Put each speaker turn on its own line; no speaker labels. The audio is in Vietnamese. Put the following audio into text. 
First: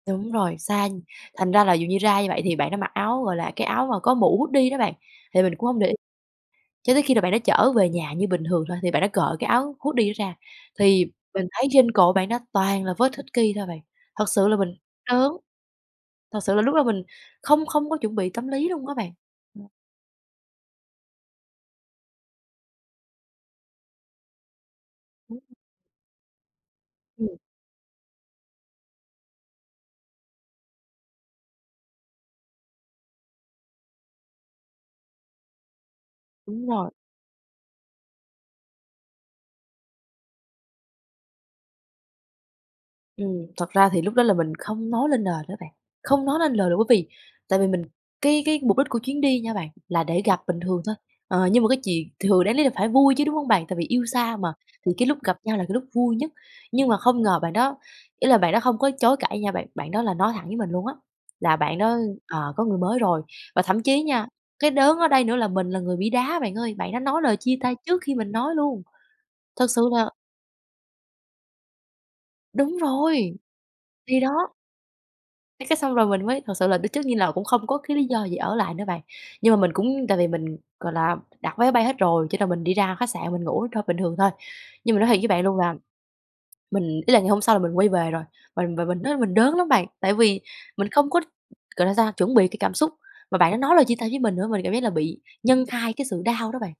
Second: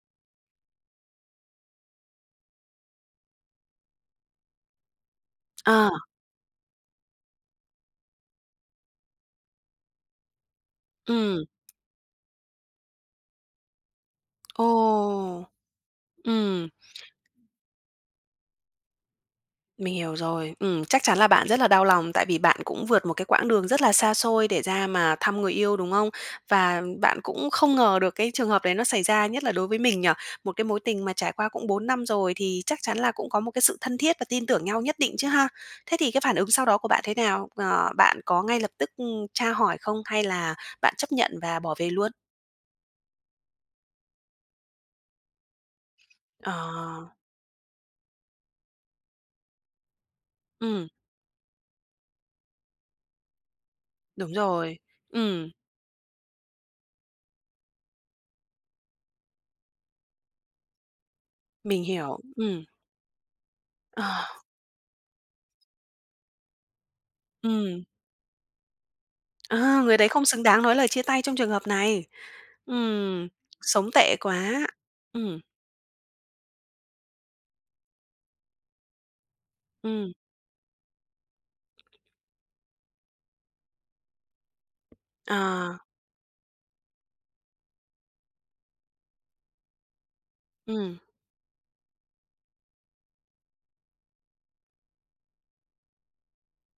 Đúng rồi, xa, thành ra là dù như ra như vậy thì bạn đã mặc áo, gọi là, cái áo mà có mũ hoodie đó bạn, thì mình cũng hông để ý.
À.
Cho tới khi là bạn đó chở về nhà như bình thường thôi thì bạn đã cởi cái áo hoodie đó ra thì
Ừm.
mình thấy trên cổ bạn đó toàn là vết hickey thôi bạn, thật sự là
Ồ!
mình đớn. Thật sự là
Ừm.
lúc đó mình không không có chuẩn bị tâm lý luôn á bạn. [unintelligible]
Mình hiểu rồi. Ừm, chắc chắn là bạn rất là đau lòng tại vì bạn cũng vượt một cái quãng đường rất là xa xôi để ra mà thăm người
[unintelligible]
yêu, đúng không? Và bạn
Ừm.
cũng không ngờ được cái trường hợp đấy nó xảy ra, nhất là đối với mình nhỉ? Một cái mối tình mà trải qua cũng 4 năm rồi thì chắc chắn là cũng có một cái sự thân thiết và tin tưởng nhau nhất định chứ ha? Thế thì cái phản ứng sau
Đúng
đó của
rồi.
bạn thế nào? Ờ, bạn có ngay lập tức, ừm, tra hỏi không hay là bạn chấp nhận và bỏ về luôn?
Ừm, thật ra thì lúc đó là mình không nói lên lời đó bạn, không nói lên lời nữa bởi vì
Ờ.
tại vì mình cái cái mục đích của chuyến đi nha bạn là để gặp bình thường
Ừm.
thôi. Ờ, nhưng mà cái chuyện thường đáng lý là phải vui chứ, đúng hông bạn? Tại vì yêu
Đúng
xa mà
rồi.
thì cái lúc gặp
Ừm.
nhau là cái lúc vui nhất, nhưng mà không ngờ bạn đó ý là bạn đó không có chối cãi nha bạn, bạn đó là nói thẳng với mình luôn á, là bạn
Mình
đó,
hiểu,
ờ,
ừm.
có người mới rồi. Và thậm chí nha,
Ờ.
cái đớn ở đây nữa là mình là người bị đá bạn ơi, bạn đó nói lời chia tay
Ừm.
trước khi mình nói luôn. Thật
Ờ,
sự
người đấy
là
không xứng đáng nói lời chia tay trong trường hợp này.
Đúng rồi,
Ừm, sống tệ
thì đó.
quá. Ừm.
Cái cái xong rồi mình mới thực sự là biết trước như là cũng không có cái lý do gì ở lại nữa bạn, nhưng mà mình cũng
Ừm.
tại vì mình, gọi là, đặt vé máy bay hết rồi cho nên mình đi ra khách sạn mình ngủ thôi, bình thường thôi. Nhưng mà nói thiệt với bạn luôn là
À.
mình ý là ngày hôm sau là mình quay về rồi, và và mình nói mình đớn lắm bạn, tại vì mình
Ừm.
không có, gọi là sao, chuẩn bị cái cảm xúc, mà bạn đã nói lời chia tay với mình nữa, mình cảm giác là bị nhân 2 cái sự đau đó bạn.